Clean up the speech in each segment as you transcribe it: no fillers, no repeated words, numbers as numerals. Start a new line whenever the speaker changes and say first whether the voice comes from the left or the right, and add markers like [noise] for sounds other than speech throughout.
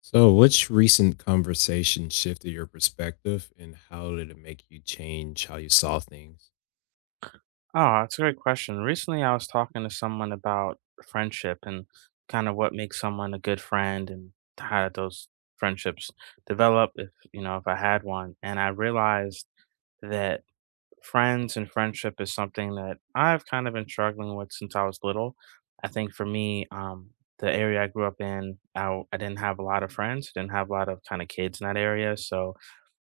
left: So, which recent conversation shifted your perspective and how did it make you change how you saw things?
right: Oh, that's a great question. Recently, I was talking to someone about friendship and kind of what makes someone a good friend and how those friendships develop if, if I had one. And I realized that friends and friendship is something that I've kind of been struggling with since I was little. I think for me, the area I grew up in, I didn't have a lot of friends, didn't have a lot of kind of kids in that area. So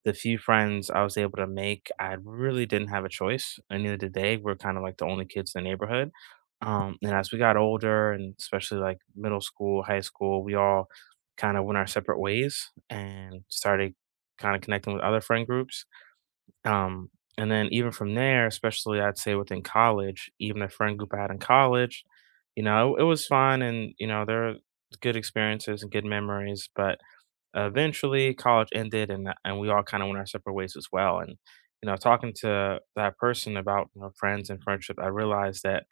right: the few friends I was able to make, I really didn't have a choice. At the end of the day, we're kind of like the only kids in the neighborhood. And as we got older, and especially like middle school, high school, we all kind of went our separate ways and started kind of connecting with other friend groups, um, and then even from there, especially I'd say within college, even the friend group I had in college, it was fun, and there are good experiences and good memories, but eventually college ended, and we all kind of went our separate ways as well. And talking to that person about friends and friendship, I realized that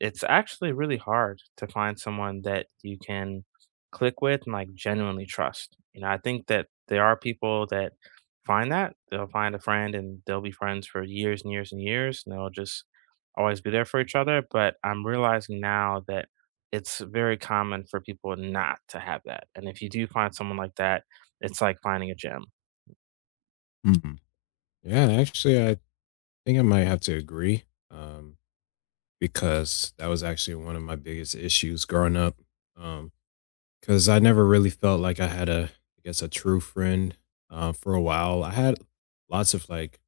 right: it's actually really hard to find someone that you can click with and like genuinely trust. You know, I think that there are people that find that they'll find a friend and they'll be friends for years and years and years, and they'll just always be there for each other. But I'm realizing now that it's very common for people not to have that. And if you do find someone like that, it's like finding a gym.
left: Mhm. Yeah, actually, I think I might have to agree, um, because that was actually one of my biggest issues growing up. Because I never really felt like I had a, I guess, a true friend for a while. I had lots of like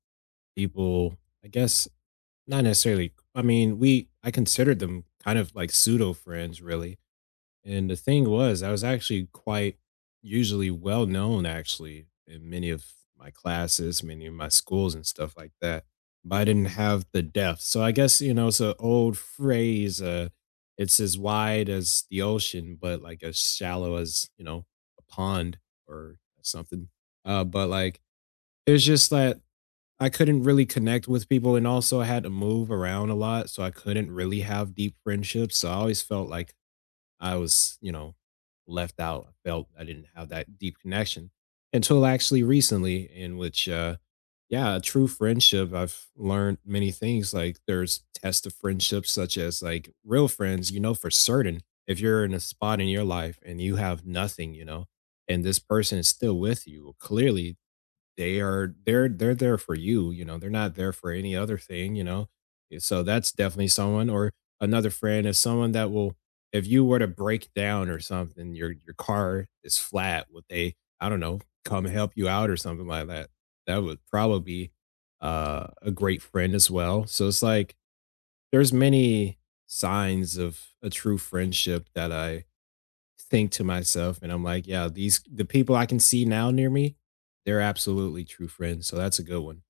left: people, I guess, not necessarily, I mean, I considered them kind of like pseudo friends, really. And the thing was, I was actually quite usually well known actually in many of my classes, many of my schools and stuff like that. But I didn't have the depth. So I guess, you know, it's an old phrase, it's as wide as the ocean, but like as shallow as, you know, a pond or something. But like it's just that I couldn't really connect with people, and also I had to move around a lot. So I couldn't really have deep friendships. So I always felt like I was, you know, left out. I felt I didn't have that deep connection until actually recently, in which, yeah, a true friendship, I've learned many things. Like there's tests of friendship, such as like real friends, you know, for certain. If you're in a spot in your life and you have nothing, you know, and this person is still with you, well, clearly they are they're there for you, you know, they're not there for any other thing, you know? So that's definitely someone, or another friend is someone that will, if you were to break down or something, your car is flat, would they, I don't know, come help you out or something like that? That would probably be, a great friend as well. So it's like, there's many signs of a true friendship that I think to myself and I'm like, yeah, these the people I can see now near me, they're absolutely true friends. So that's a good one.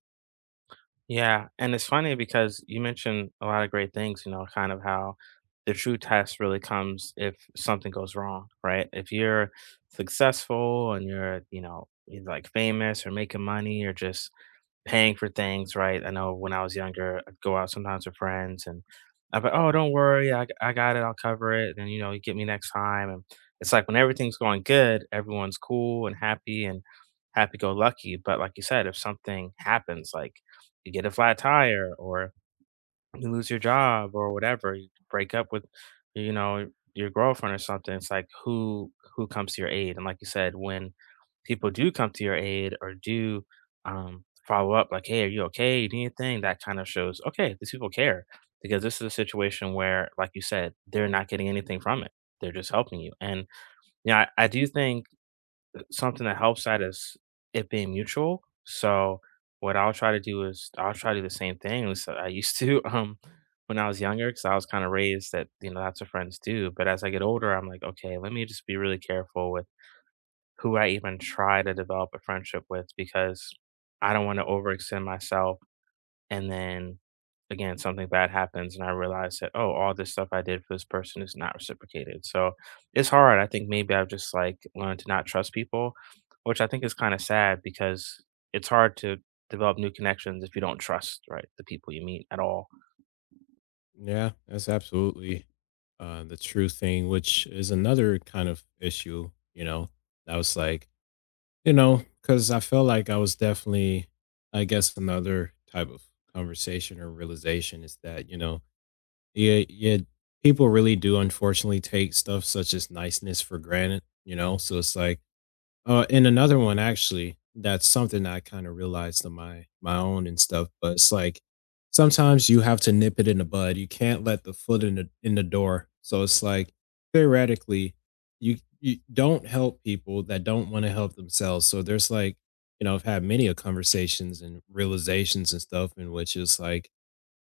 right: Yeah, and it's funny because you mentioned a lot of great things, you know, kind of how the true test really comes if something goes wrong, right? If you're successful and you're, you know, you're like famous or making money or just paying for things, right? I know when I was younger, I'd go out sometimes with friends, and I'd be like, oh, don't worry, I got it, I'll cover it. And, you know, you get me next time. And it's like when everything's going good, everyone's cool and happy go lucky. But like you said, if something happens, like you get a flat tire or you lose your job or whatever, you break up with, you know, your girlfriend or something. It's like who comes to your aid? And like you said, when people do come to your aid or do follow up, like, hey, are you okay? You need anything? That kind of shows, okay, these people care because this is a situation where, like you said, they're not getting anything from it. They're just helping you. And yeah, I do think something that helps that is it being mutual. So what I'll try to do is I'll try to do the same thing as I used to [laughs] when I was younger because I was kind of raised that you know that's what friends do. But as I get older, I'm like, okay, let me just be really careful with who I even try to develop a friendship with because I don't want to overextend myself and then again, something bad happens, and I realize that, oh, all this stuff I did for this person is not reciprocated. So it's hard. I think maybe I've just like learned to not trust people, which I think is kind of sad because it's hard to develop new connections if you don't trust, right, the people you meet at all.
left: Yeah, that's absolutely, the true thing, which is another kind of issue, you know, that was like, you know, because I felt like I was definitely, I guess, another type of conversation or realization is that, you know, yeah, yeah, people really do unfortunately take stuff such as niceness for granted, you know, so it's like, And another one actually, that's something that I kinda realized on my own and stuff, but it's like, sometimes you have to nip it in the bud, you can't let the foot in the door, so it's like, theoretically, you don't help people that don't wanna help themselves, so there's like, you know, I've had many a conversations and realizations and stuff in which it's like,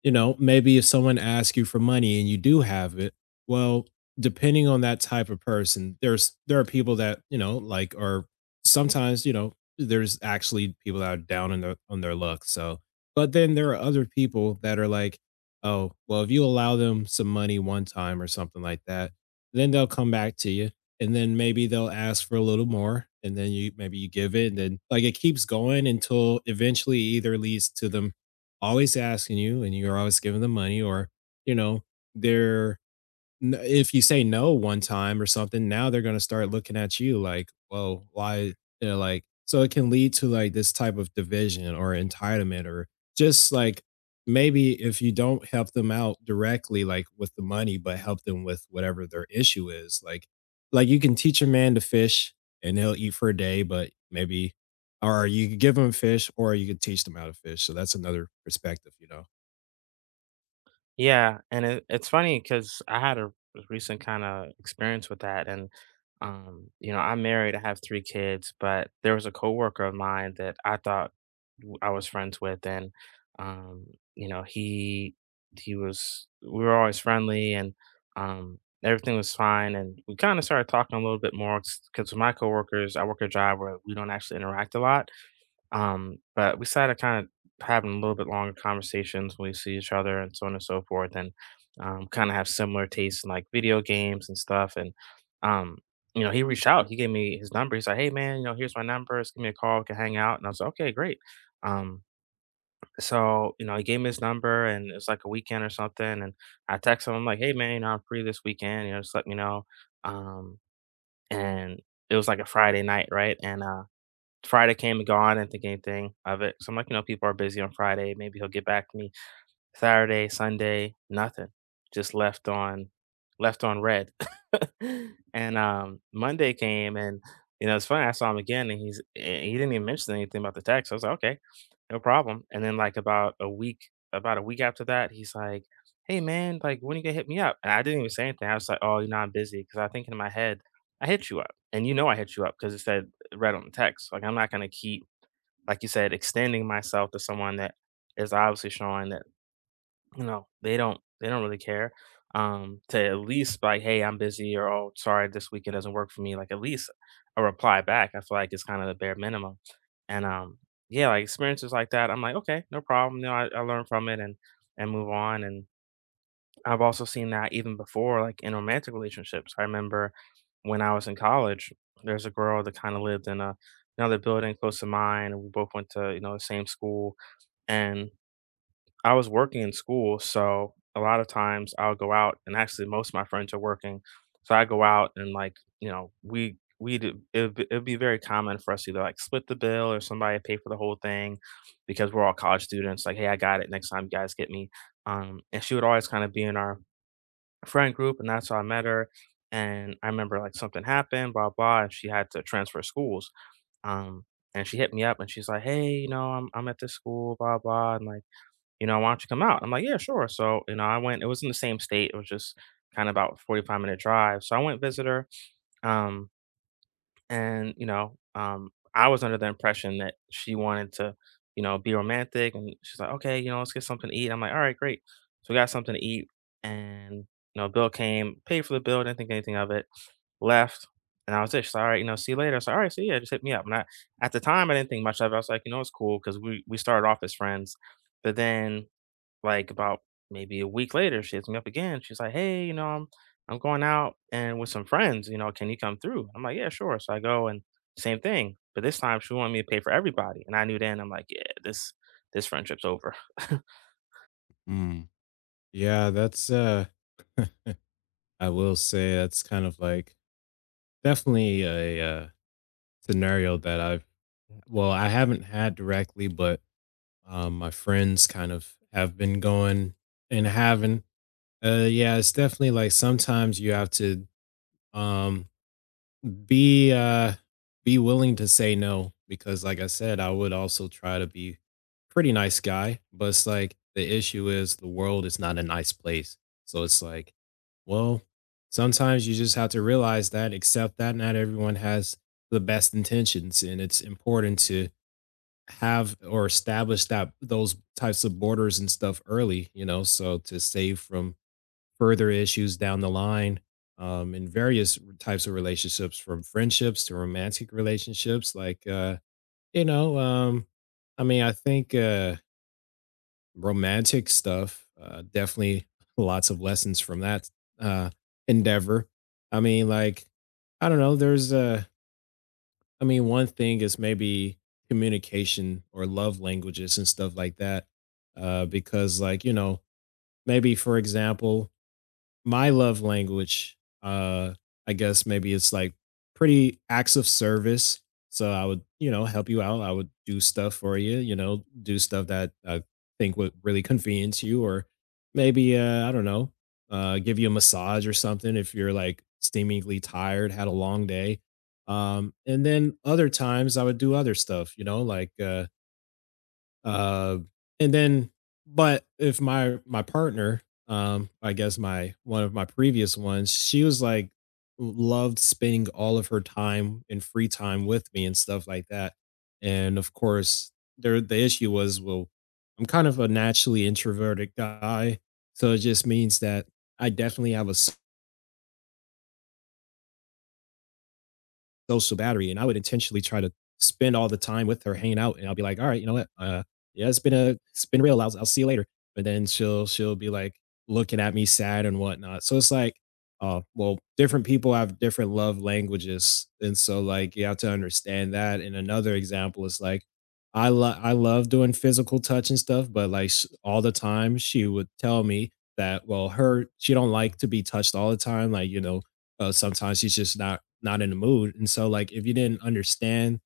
left: you know, maybe if someone asks you for money and you do have it, well, depending on that type of person, there are people that, you know, like are sometimes, you know, there's actually people that are down in their luck. So, but then there are other people that are like, oh, well, if you allow them some money one time or something like that, then they'll come back to you. And then maybe they'll ask for a little more. And then you maybe you give it. And then like it keeps going until eventually either leads to them always asking you and you're always giving them money, or, you know, they're N if you say no one time or something, now they're gonna start looking at you like, "Well, why," you know, like so it can lead to, like, this type of division or entitlement or just, like, maybe if you don't help them out directly, like, with the money, but help them with whatever their issue is, like, you can teach a man to fish and he'll eat for a day, but maybe, or you could give him fish, or you could teach them how to fish, so that's another perspective, you know?
right: Yeah, and it's funny because I had a recent kind of experience with that, and you know, I'm married, I have three kids, but there was a coworker of mine that I thought I was friends with, and um, you know, he was we were always friendly, and everything was fine, and we kind of started talking a little bit more because with my coworkers, I work a job where we don't actually interact a lot, but we started kind of having a little bit longer conversations when we see each other and so on and so forth, and kind of have similar tastes in like video games and stuff. And um, you know, he reached out, he gave me his number. He's like, "Hey, man, you know, here's my number. Just give me a call. We can hang out." And I was like, "Okay, great." Um, so you know, he gave me his number, and it was like a weekend or something. And I texted him, I'm like, "Hey, man, you know, I'm free this weekend. You know, just let me know." Um, and it was like a Friday night, right? And Friday came and gone, I didn't think anything of it, so I'm like, "You know, people are busy on Friday, maybe he'll get back to me." Saturday, Sunday, nothing. Just left on red. [laughs] And Monday came and you know, it's funny, I saw him again and he didn't even mention anything about the tax. I was like, okay, no problem. And then like about a week after that, he's like, hey man, like when you gonna hit me up? And I didn't even say anything. I was like, oh, you know, I'm busy because I think in my head, I hit you up. And you know I hit you up because it said red on the text. Like I'm not gonna keep, like you said, extending myself to someone that is obviously showing that no, they don't really care, to at least like, "Hey, I'm busy," or, "Oh, sorry, this weekend doesn't work for me," like, at least a reply back, I feel like it's kinda the bare minimum, and, yeah, like, experiences like that, I'm like, "Okay, no problem," you know, I learn from it and move on, and I've also seen that even before, like, in romantic relationships. I remember when I was in college, there's a girl that kinda lived in a another building close to mine, and we both went to, you know, the same school, and I was working in school, so a lot of times I'll go out, and actually most of my friends are working, so I go out and like you know we it'd be very common for us to either like split the bill or somebody pay for the whole thing because we're all college students. Like, hey, I got it. Next time you guys get me. And she would always kind of be in our friend group, and that's how I met her. And I remember like something happened, blah blah, and she had to transfer schools. Um, and she hit me up and she's like, hey, you know, I'm at this school, blah blah, and like you know, "Why don't you come out?" I'm like, "Yeah, sure." So, you know, I went, it was in the same state, it was just kinda about 45-minute drive, so I went visit her, um, and, you know, I was under the impression that she wanted to, you know, be romantic, and she's like, "Okay, you know, let's get something to eat." I'm like, "Alright, great." So we got something to eat, and, you know, bill came, paid for the bill, didn't think anything of it, left, and I was just, "Alright, you know, see you later." I said, "Alright, so yeah, just hit me up." And I at the time, I didn't think much of it, I was like, "You know, it's cool because we started off as friends, but then like, about maybe a week later, she hits me up again. She's like, "Hey, you know, I'm going out and with some friends, you know, can you come through?" I'm like, "Yeah, sure." So I go and same thing, but this time she wanted me to pay for everybody, and I knew then I'm like, "Yeah, this friendship's over." [laughs]
left: Mm. Yeah, that's, [laughs] I will say that's kind of like definitely a, scenario that I've, well, I haven't had directly, but my friends kind of have been going and having. Yeah, it's definitely like sometimes you have to um be uh be willing to say no, because like I said, I would also try to be pretty nice guy, but it's like the issue is the world is not a nice place. So it's like, well, sometimes you just have to realize that, accept that not everyone has the best intentions, and it's important to have or establish that those types of borders and stuff early, you know, so to save from further issues down the line, in various types of relationships, from friendships to romantic relationships. Like, you know, um, I mean, I think romantic stuff, definitely [laughs] lots of lessons from that, uh, endeavor. I mean, like, I don't know. There's, I mean, one thing is maybe communication or love languages and stuff like that. Because, like, you know, maybe for example, my love language, uh, I guess maybe it's like pretty acts of service. So I would, you know, help you out. I would do stuff for you, you know, do stuff that I think would really convenience you, or maybe I don't know, give you a massage or something if you're like seemingly tired, had a long day. And then other times I would do other stuff, you know, uh, and then, but if my partner, I guess my one of my previous ones, she was like loved spending all of her time and free time with me and stuff like that. And of course, there the issue was, well, I'm kind of a naturally introverted guy, so it just means that I definitely have a throw some battery. And I would intentionally try to spend all the time with her hanging out. And I'll be like, all right, you know what? Yeah, it's been real. I'll see you later. But then she'll be like looking at me sad and whatnot. So it's like, well, different people have different love languages. And so like, you have to understand that. And another example is like, I love doing physical touch and stuff, but like all the time she would tell me that well her she don't like to be touched all the time. Like you know, sometimes she's just not in the mood. And so like if you didn't understand,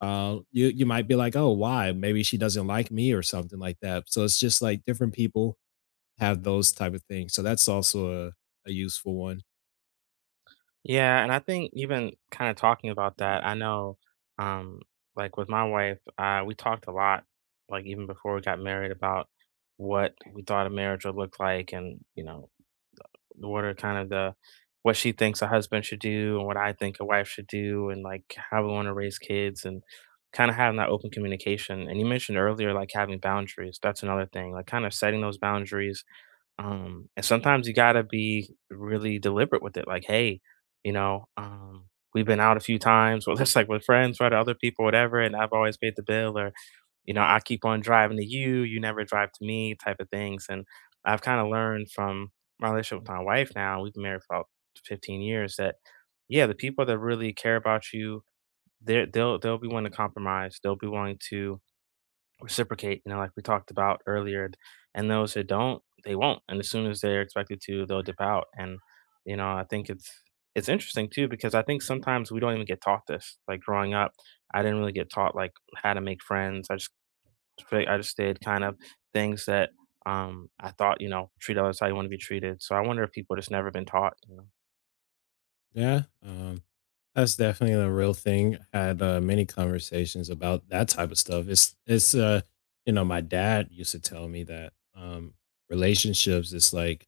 left: you might be like, "Oh, why? Maybe she doesn't like me or something like that." So it's just like different people have those type of things. So that's also a useful one.
right: Yeah, and I think even kind of talking about that, I know, um, like with my wife, we talked a lot, like even before we got married, about what we thought a marriage would look like, and you know, what are kind of the what she thinks a husband should do and what I think a wife should do and like how we want to raise kids and kind of having that open communication. And you mentioned earlier like having boundaries. That's another thing. Like kind of setting those boundaries. And sometimes you gotta be really deliberate with it. Like, hey, you know, we've been out a few times, [laughs] well that's like with friends, right, or other people, whatever, and I've always paid the bill or you know, I keep on driving to you, you never drive to me type of things. And I've kind of learned from my relationship with my wife now, we've been married for about 15 years, that yeah, the people that really care about you, they'll be willing to compromise. They'll be willing to reciprocate, you know, like we talked about earlier. And those that don't, they won't. And as soon as they're expected to, they'll dip out. And you know, I think it's interesting too because I think sometimes we don't even get taught this. Like growing up, I didn't really get taught like how to make friends. I just perfect. I just did kind of things that I thought, you know, treat others how you want to be treated. So I wonder if people just never been taught. You know?
left: Yeah. That's definitely a real thing. Had many conversations about that type of stuff. It's you know, my dad used to tell me that relationships is like,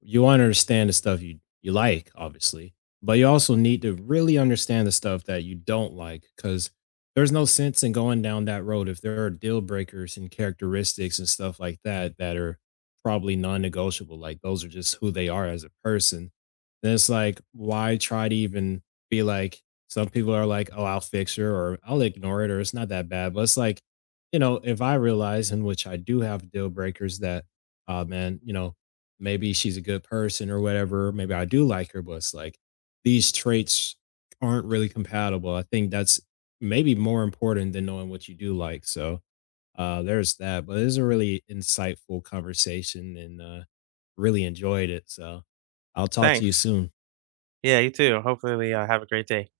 left: you want to understand the stuff you like, obviously, but you also need to really understand the stuff that you don't like, because there's no sense in going down that road if there are deal breakers and characteristics and stuff like that that are probably non-negotiable, like those are just who they are as a person. Then it's like, why try to even be like, some people are like, oh, I'll fix her, or I'll ignore it, or it's not that bad, but it's like, you know, if I realize in which I do have deal breakers, that, man, you know, maybe she's a good person or whatever. Maybe I do like her, but it's like these traits aren't really compatible. I think that's maybe more important than knowing what you do like. So, there's that. But it's a really insightful conversation, and really enjoyed it. So I'll talk to you
right: Thanks.
left: soon.
right: Yeah, you too. Hopefully, have a great day.